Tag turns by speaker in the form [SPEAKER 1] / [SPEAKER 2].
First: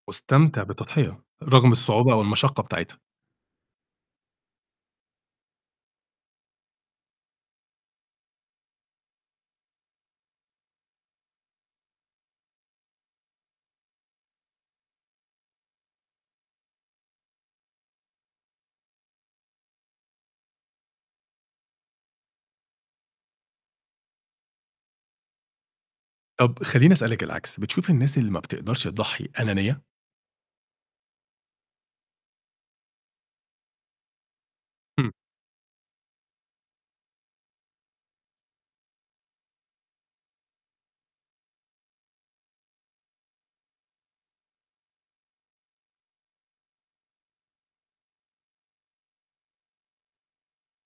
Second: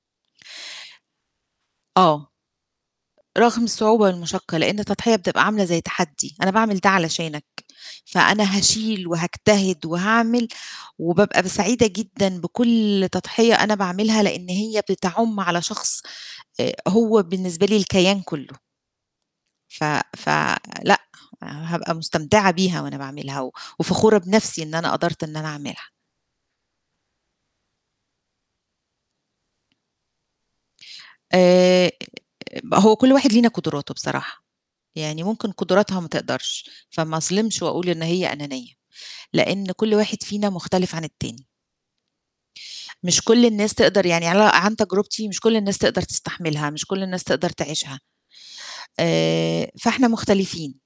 [SPEAKER 1] مستمتع بالتضحية، رغم الصعوبة أو
[SPEAKER 2] آه.
[SPEAKER 1] المشقّة بتاعتها.
[SPEAKER 2] رغم الصعوبة والمشقَّة، لأن التضحية بتبقى عاملة زي تحدّي، أنا باعمل ده علشانك، فأنا هاشيل وهاجتهد وهاعمل وبابقى ب سعيدة جدًا بكُلّ تضحية أنا باعملها لأن هي بتعُمّ على شخص آآ، هو بالنسبة لي الكيان كُلّه. ف ف لأ، هابقى مستمتعة بيها وأنا باعملها و وفخورة بنفسي إن أنا قدرت إن أنا أعملها.
[SPEAKER 1] طَب خليني أسألِك العكس، بتشوفي الناس اللي ما بتقدرش تضحّي، أنانية؟
[SPEAKER 2] آآ، هو كُلّ واحد لينا قدراته بصراحة،
[SPEAKER 1] امم.
[SPEAKER 2] يعني ممكن قدراتها ما تقدرش، فما أظلمش وأقول إن هي أنانيّة، لأن كُلّ واحد فينا مختلف عن التاني. مش كُلّ الناس تقدر يعني على عن تجربتي مش كُلّ الناس تقدر تستحملها، مش كُلّ الناس تقدر تعيشها، آآ، فإحنا مختلفين.